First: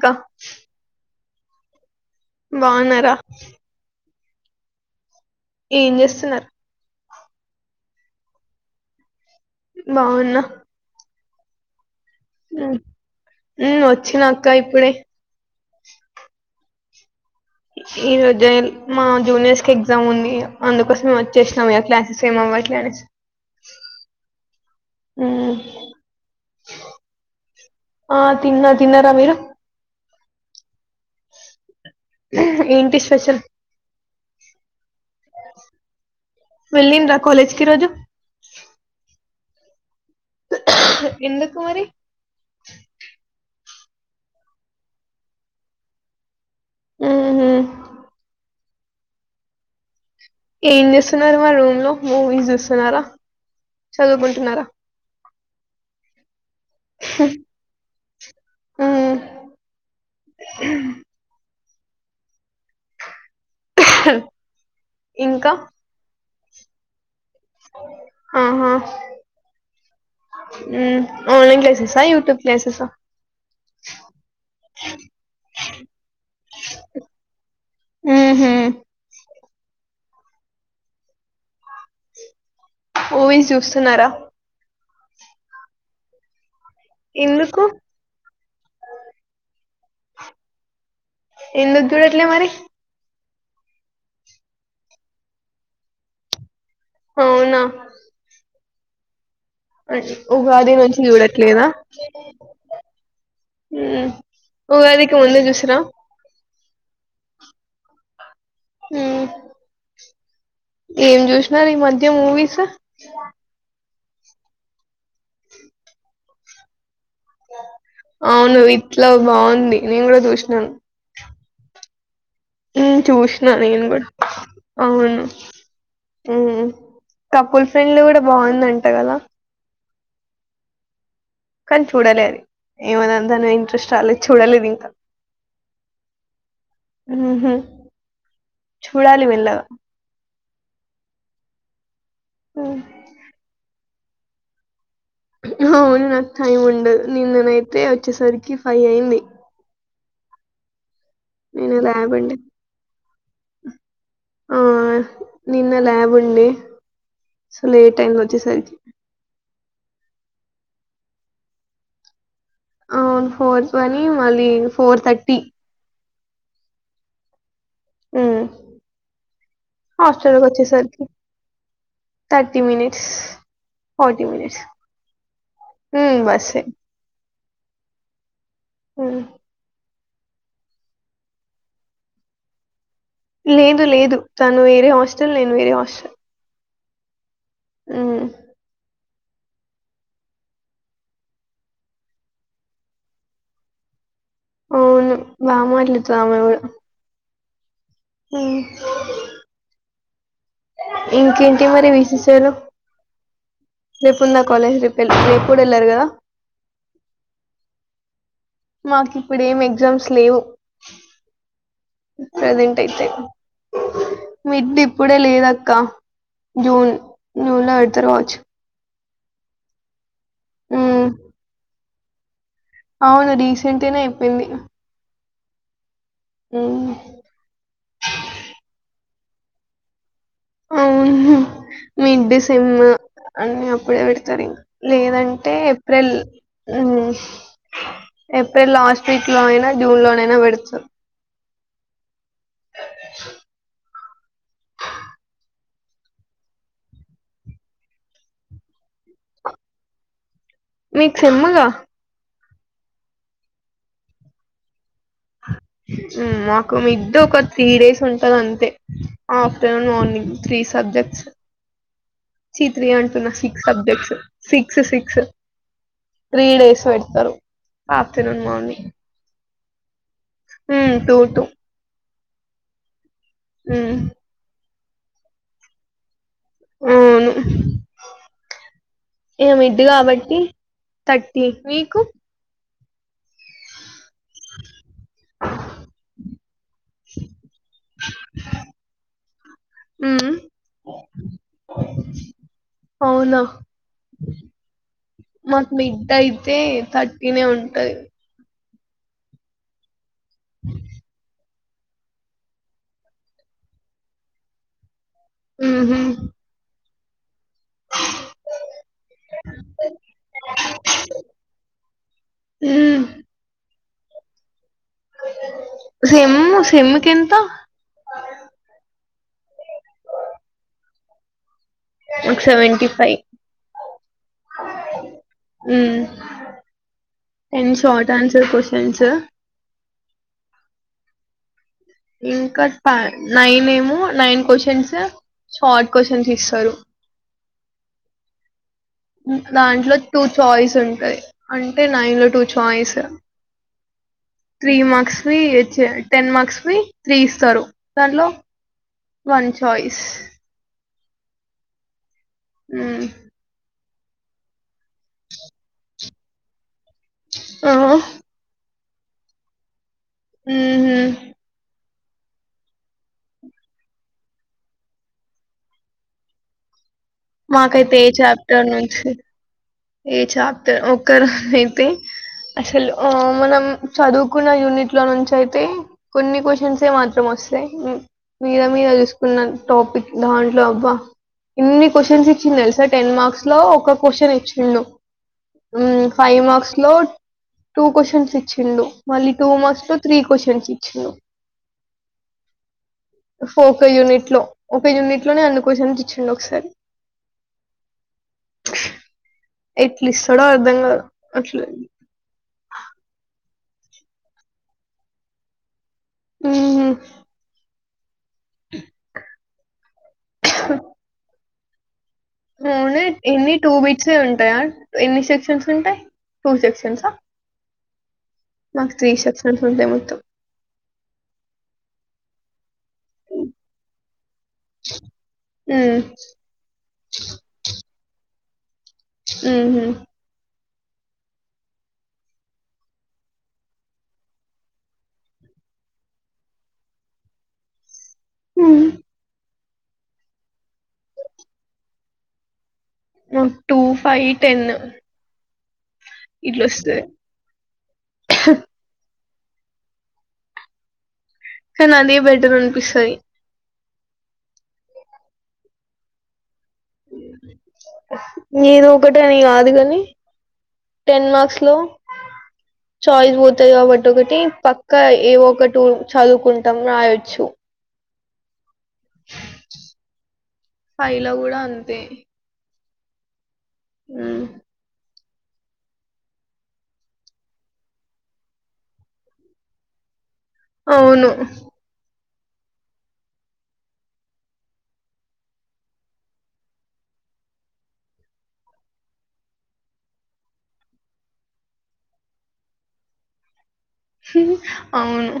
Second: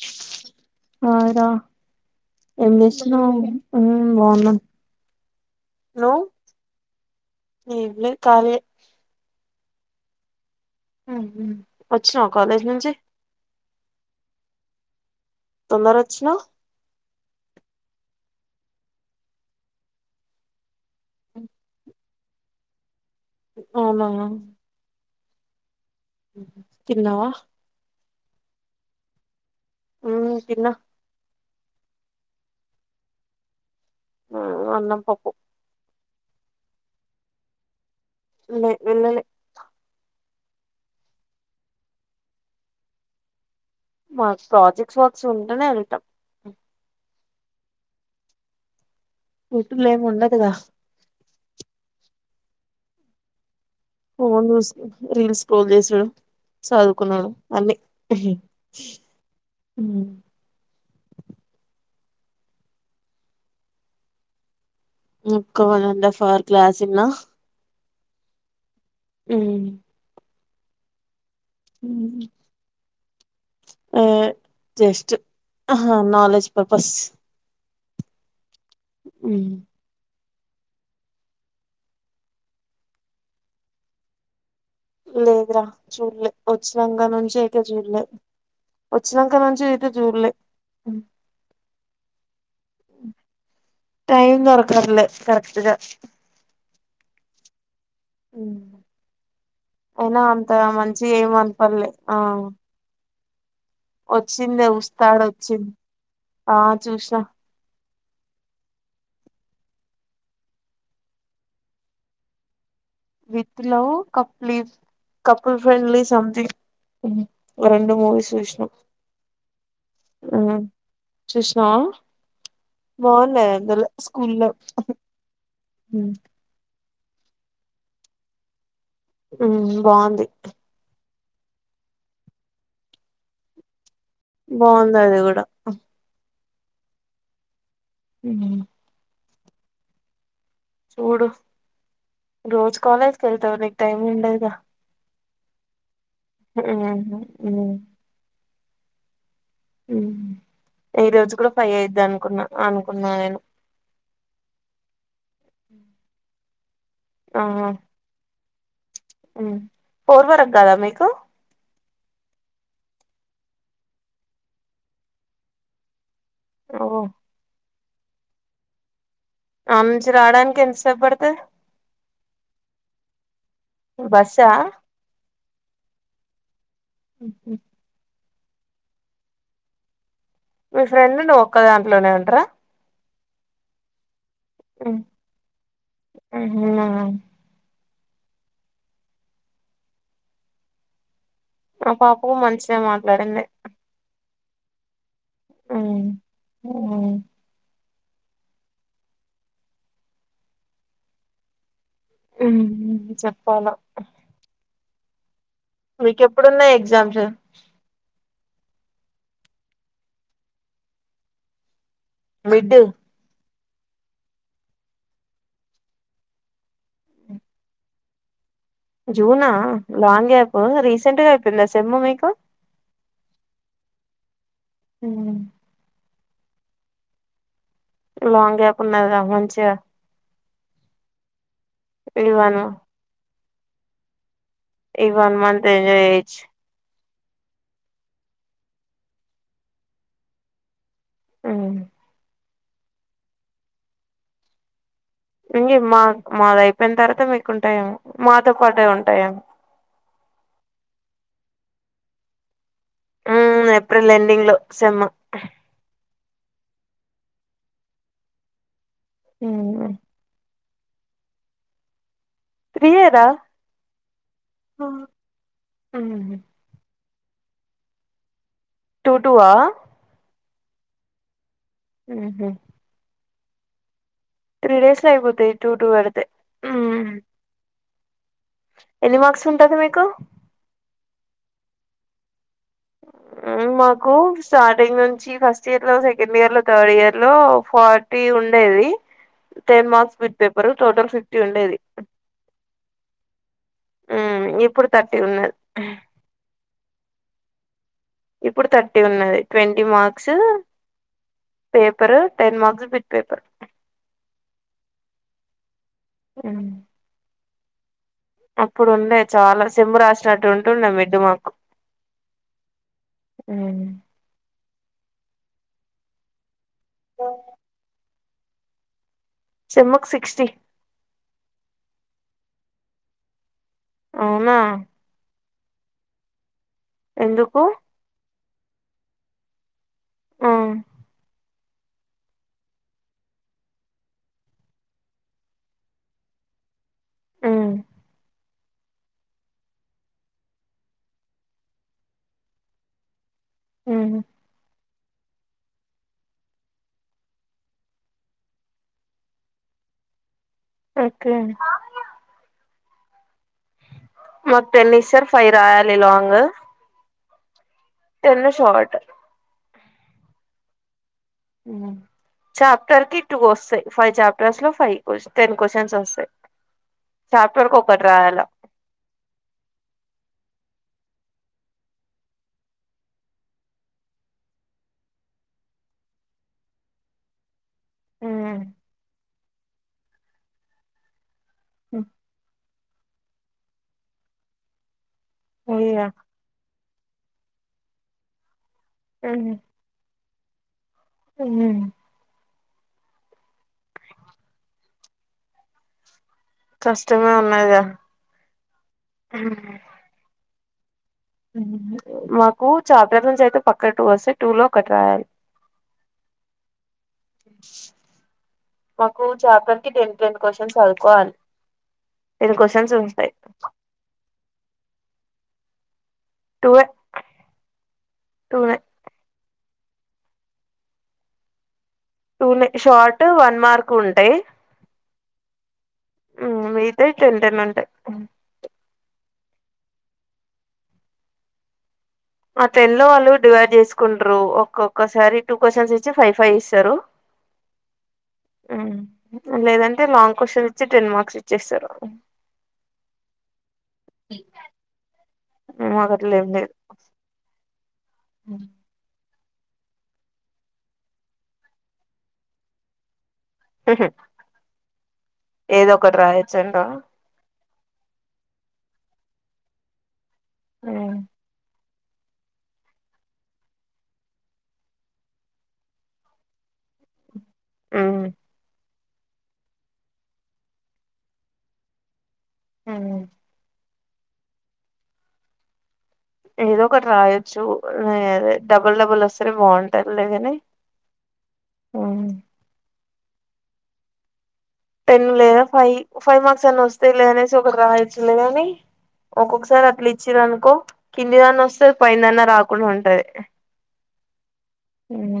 క ఆ ఎం చేస్తున్నవ్? బావున్నాను. ఏం చేస్తున్నరు? ఏం లేదు, కాలియే. బావున్నా. ఉమ్ హు వచ్చినవ కాలేజ్ నుంచి? ఉమ్ ఒచ్చినక్క ఇప్పుడే. తొందరోచ్చినవ్? ఈ రోజె మా జూనియర్స్ కి ఎగ్జామ్ ఉంది. అందుకోసమే వచ్చేసినం ఇగ, క్లాసెస్ ఏమవట్లే అని. అవునా. ఉమ్ తిన్నావ? ఆ తిన్న, తిన్నరా మీరు? ఉమ్, తిన్న. ఏంటి స్పెషల్? ఉమ్ అన్నం. పప్పు వెళ్ళింరా కాలేజ్ కి ఈరోజు? లె, వెళ్లలే. ఎందుకు మరి? మాకు ప్రాజెక్ట్స్ వర్క్స్ ఉంటేనే ఎళ్తాం. ఉహు ఇటులేముండక్ ఏం చేస్తున్నారు మా రూమ్ లో మ ఇజస్తున్నారా రీల్స్ పోగేశర చదువుకున్నాను అన్ని ఉమ్ ఇంకా ముక్కవంద ఫార్ క్లాసిలా ఆహా ఉ ఆ ఆ జస్ట్ నాలెడ్జ్ పర్పస్ ఆహా ఉ ఓహ చూస్తున్నారా లేదురా చూడలేదు ఉచ్చిలంక నుంచి అయితే ఎందుకు చూల్లే ఉచ్చలంక నుంచి జూల ఎందు గ్యూడ ఎట్లే మరి టైమ్ొరకదులే కరెక్ట్గా అవును అ ఉగాది నుంచి చూడట్లేదా అనపల్లే ఆ వచ్చిందే ఉగాదికి ఉస్తాద్ ముంద వచ్చింది చూసరా ఆ చూసిన హ ఏం చూసినారు ఈ మధ్య మూవీస్ విత్తిలో కలీ కపుల్ ఫ్రెండ్లీ సథింగ్ అవును ఇట్లా బాగుంది నేను కూడా చూసినాను సృష్నా చూసినా నేను కూడా అవును కపుల్ ఫ్రెండ్లు కూడా బాగుందండి ఆ బాగుంది కానీ చూడలేదు ఏమందింతా ను ఇంట్రెస్ట్ ఆలోచ బాగుంది అది కూడా ఆహా ఉన్న లో చూడు మ్మ్ రోజ్ కాలేజ్ కేళ్తావ నీ టైమ్ ఉండదా ఉహ్ ఉన్న టైం ఉండదు నిన్ననైతే వచ్చేసరికి ఫై అయింది ఉ నిన్న ల్యాబ్ ఉండి అనుకున్నా నేను ఆ నిన్న ల్యాబ్ ఉండి చలు ఏ టైమ్ లోచ్చతే సరికి ఉ పోర్వరకు గదా మీకు అవును ఫోర్ పని మళ్ళీ ఫోర్ థర్టీ ఓ ఉ ఆ నుంచి హాస్టల్ కి రావడానికి వచ్చే ఎంతసేపు సరికి పడుతది తర్టీ మనిట్స్ ఫర్టీ బస్సా మనిట్స్ ఉ బస్సు ఏ ఉ హు హ మీ ఫ్రెండ్ నువ్వు ఒక్క దాంట్లోనే ఉంటరా లేదు లేదు తను వేరే హాస్టల్ నేను వేరే హాస్టల్ ఉ ఆ ఆ పాపకు మంచిషద మాట్లాడింది అవును వామ ఎట్ల త అమె అ ఇంకేంటి మరి లు రిపుందాలజ ర పెల్క్లిప్ మీక ఎప్పుడున్నా ఎగ్జామ్స్ మాకి ఇప్పుడు ఏం ఎగ్జామ్స్ లేవు మిడ్ ప్రెసెంట్ అయితే మిడ్ ఇప్పుడే లేద అక్క జూన్ జూన్ లో పెడతారు రాచ్చు జూనా లాంగ్ అయిపో ఉమ్, రీసెంట్ గా [unintelligible] చెమ్మమకా అవును రీసెంట్నే అయిపోయింది ఉ ఆ లాంగ్ కాకున్నా మంచిగా అవుహ మిడ్ ఈ వన్ డిసెమ్ అన్నీ అప్పుడే పెడతారు ఇంకా ఈ వన్ లేదంటే మంత్ ఎంజాయ్ ఏప్రిల్ చేయొచ్చు ఎప్రిల్ లాస్ట్ వీక్ లోనా జూన్ లోనేేనా విడుచు ఆ ఇంక మా మాది అయిపోయిన తర్వాత మీకుంటాయండి మాతో పాటే ఉంటాఎండి మీకు సిమ్ముగా ఉ ఏప్రిల్ ఎడింగ్ లో సేమ్ ఇ మద్ద ఒక త్రీ డేస్ ఉంటంది అంతే ఆఫ్టర్నూన్ మార్నింగ్ త్రీ సబ్జెక్ట్స్ చి తీ త్రీ ఇయరా అంటున్నా six subjects six six three days పెట్ ఆతనం మని టూ టూవా హ టూ టూ ఆహ ఆ త్రీ డేస్ లో అయిపోతయి టూ టూ పేడితే అవును ఎన్ని మార్క్స్ ఇగ ఉంటది మిడ్ మీకు కాబట్టి థర్టీ మీకు మ కు స్టార్టింగ్ నుంచి ఫస్ట్ ఇయర్ లో సెకండ్ ఇయర్ లో థర్డ్ ఇయర్ లో ఫార్టీ ఉండేది ten marks um bit paper total fifty ఉండేది అవునా ఇప్పుడు థర్టీ ఉన్నది థర్టీ నే ఉంటాయి ఇప్పుడు థర్టీ ఉన్నది twenty marks paper ten marks bit paper ఉహు ఆ అప్పుడు ఉండే చాలా సెమ్ము రాసినట్టు ఉంటుండ మిడ్ మాకు ఉమ్ సేమ్ సేమ్ కి ఎంత సెమ్ము కి సిక్స్టీ సెవెటీ ఫైవ్ అవునా అ ఎందుకు టన్ షార్ట్ ఆన్సర్ క్యూషన్స్ విష స ఆ ఇంకా నైన్ ఏమో నైన్ క్యూషన్స్ షార్ట్ క్యూషన్స్ ఇస్తారు ఆ దాంట్లో టూ చాయిస్ ఉంటాయి అంటే నైన్ లో two choice um three marks వి టెన్ మార్క్స్ వి త్రీ ఇస్తారు దాంట్లో వన్ చాయిస్. ఓకే ఉమ్మ్ మాకు టెన్ ఇస్తారు ఫైవ్ రాయాలి లాంగు ఆ, టెన్ షార్ట్ ఆ చాప్టర్ కి టూ వస్తాయి ఫైవ్ చాప్టర్స్ లో ఫైవ్ టెన్ క్యూషన్స్ వస్తాయి చాప్టర్ కి మాకైతే ఒకటి ఏ రాయాల చాప్టర్ నుంచి ఏ చాప్టర్ ఒకరు అయితే అసలు మనం చదువుకున్న యూనిట్ లో నుంచి అయితే కొన్ని క్యూషన్స్ మాత్రం వస్తా మీద మ్మ్ మీద చూసుకున్నాను టాపిక్ దాంట్లో అవ్వ ఇన్ని క్యూషన్స్ ఇచ్చింది తెలుసా టెన్ మార్క్స్ లో ఒక క్వశ్చన్ ఇచ్చ ఇల్లు ఉమ్ అయ్యా ఫైవ్ మార్క్స్ లో టూ క్వశ్చన్స్ ఇచ్చి ఫుల్లు మళ్లీ టూ మస్ కో త్రీ [unintelligible] ఉమ్మ్ అఫోక యూనిట్ లో ఒక యూనిట్ లోనే అన్ని క్వశ్చన్స్ ఇచ్చిండు ఒకసారి కష్టమే ఉన్నదిగా ఎట్ల ఇస్తావ్ హలో అర్ధంగాల మాకు చాప్టారు నుంచి అయితే పక్క టూ వస్తే టూలో కట్ రాయాలి ఊహుం మాకు చాప్టర్ కి టెన్ టెన్ క్వశ్చన్స్ చదువుకోవాలి. టెన్ క్వశ్చన్స్ [unintelligible] ఉంటాయి ఎన్ని టూ వీక్స్ ఏ ఉం టాయా ఎన్ని సెక్షన్స్ ఉంటాయ్ టూ టూవే సెక్షన్స్ ఆ, టూనే మాకు త్రీ సెక్షన్స్ ఉండే మొత్తం టూ నే షార్ట్ వన్ మార్క్ ఉంటాయ్. హ్మ్ ఉం మిగతాయి టెన్ టెన్ ఉంటాయి. అం ఆహ ఆ టెన్ లో వాళ్ళు డివైడ్ చేసుకుంటారు ఒక్కొక్కసారి టూ క్వశ్చన్స్ ఇచ్చి ఫైవ్ ఫైవ్ ఇస్తారు హ్మ్ ఆ లేదంటే లాంగ్ క్వశ్చన్ ఇచ్చి టెన్ మార్క్స్ ఇచ్చేస్తారు టూ, ఫైవ్, టెన్ మాకు అట్లే ఏం ఇట్లా లేదు. వస్తది ఉ కానీ అదే బెడ్రూమ్ అనిపిస్తది. ఊహుం ఏదో ఒకటి రాయొచ్చంట నేను ఒకటి అని కాదు కాని టెన్ మార్క్స్ లో చాయిస్ పోతాయి కాబట్టి ఒకటి పక్క ఏ ఒకటి చదువుకుంటాం రాయొచ్చు. ఉం ఫైవ్ లో కూడా అంతే హ ఆ ఏదో ఒకటి రాయొచ్చు డబుల్ డబుల్ వస్తే బాగుంటారు లేదని అవును ఆవు టెన్ లేదా ఫైవ్ ఫైవ్ మార్క్స్ అన్నా వస్తే లేదనేసి ఒకటి రాయొచ్చులేదని ఒక్కొక్కసారి అట్లు ఇచ్చర అనుకో కిందిదన్నా వస్తే పయిందన్న రాకుండా ఉంటది హ అవును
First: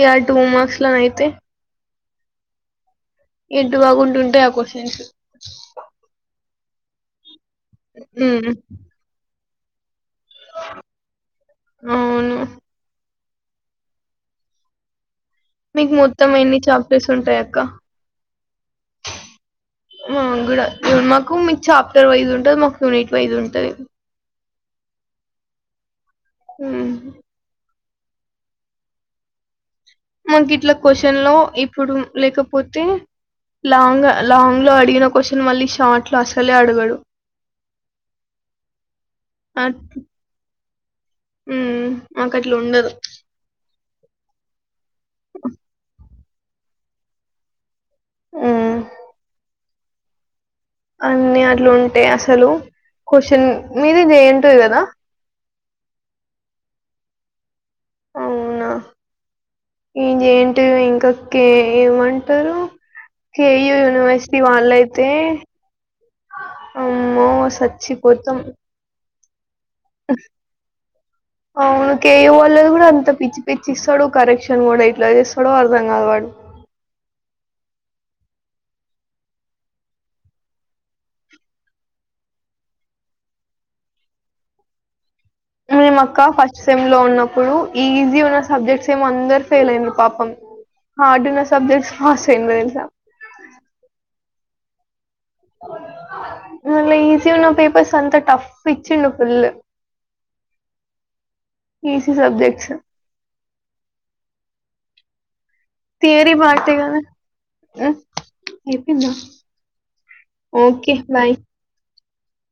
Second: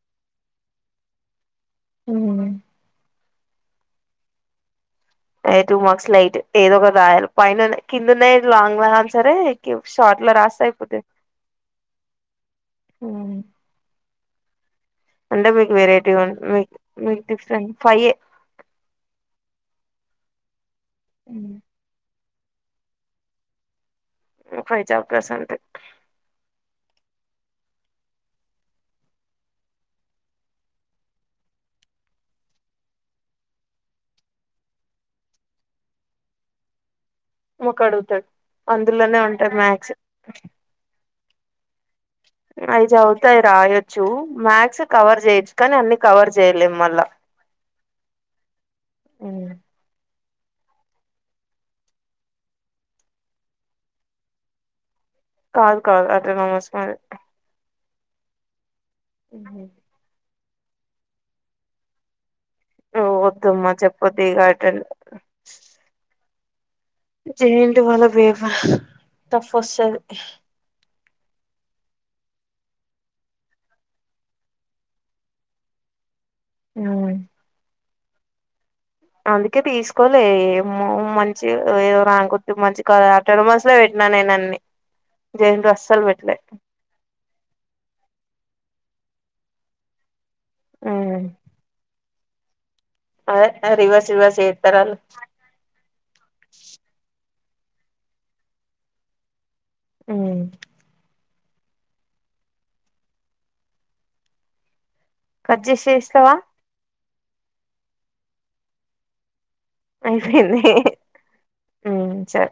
ఇ ఆ టూ మార్క్స్ లోనే అయితే అ ఎడ్డు బాగుంటుంటే ఆ కోెంస్ అయి టూ మార్క్స్ లైట్ ఏదొ ఒక గయాల పైన కిందన్నాయి మ్మ్ లాంగ్ల అన్ సరే షార్ట్ లో రాస్తా అయిపోతే అవును అంటే మీకు వెరైటీ మొత్తం ఎన్ని మీ చాప్టర్స్ మీకు ఉంటాయి అక్క డిఫరెంట్ ఫైవ మాంగడు ఇవ మాకు మీకు చాప్టర్ వైజ్ ఉంది ఉ నిట్ వైజ ఉంటుంది ఫై చా ప్రశంత హ మాకు ఇట్లా క్వశ్చన్ లో ఇప్పుడు లేకపోతే లాంగ్ లాంగ్ లో అడిగిన క్వశ్చన్ మళ్ళీ షార్ట్ లో అసలే అడగడు మాకు అడుగుతాడు అందులోనే ఉంటారు ఆ మ్యాక్సి హ్మ్ మాకు అట్లా అవి ఉండదు చవుతాయి రాయొచ్చు మ్యాక్్స్ కవర్ చేయొచ్చు కానీ అన్ని కవర్ చేయలే మళ్ళా హ్మ్ అవు అన్ని అట్లుంటాయి అసలు క్వశ్చన్ మీరే చేయంటుంది కదా కాదు కాదు అటోనమస్ మరి అవునా ఏజ ఏంటి అంటే ఇంకా కే ఏమంట య వద్దమ్మా చెప్పొద్దు యునివర్సిటీ ఇగ అటెన్ వాన్లయితే చేంటి వాళ్ళ బేవ తఫ ఫొస అవును కేయ వాళ్ళది కూడా అంత పిచ్చి పిచ్చి ఇస్తాడు కరెక్షన్ కూడా ఇట్లా చేస్తాడు అర్ధం కాదు వాడు ఆ అందుకే తీసుకోలే ఏమో మంచి ఏదో రాక మంచి ఆఫ ట మంతస్ లో పెట్టినా నేను అన్ని జేఎన్‌టీయూ మే అస్సలు అక్క పెట్టలే ఫస్ట్ సెమ్ లో ఉన్నప్పుడు ఈజీ ఉన్న సబ్జెక్ట్స్ ఏమ అందరు ఫెల్ అయింది పాపం హ అడున్న సబ్ద స్యి స అద రివర్స్ రివర్స్ ఏ తరలు మళ్ళీ ఈజీ ఉన్న పేపర్స్ అంతా టఫ్ ఇచ్చిం ఫుల్ ఆ ఈసి సబ్జెక్ట్స్ కట్ చేసి తర చేస్తావా మాగానే ఆ ఏకుంద అయిపోయింది సరే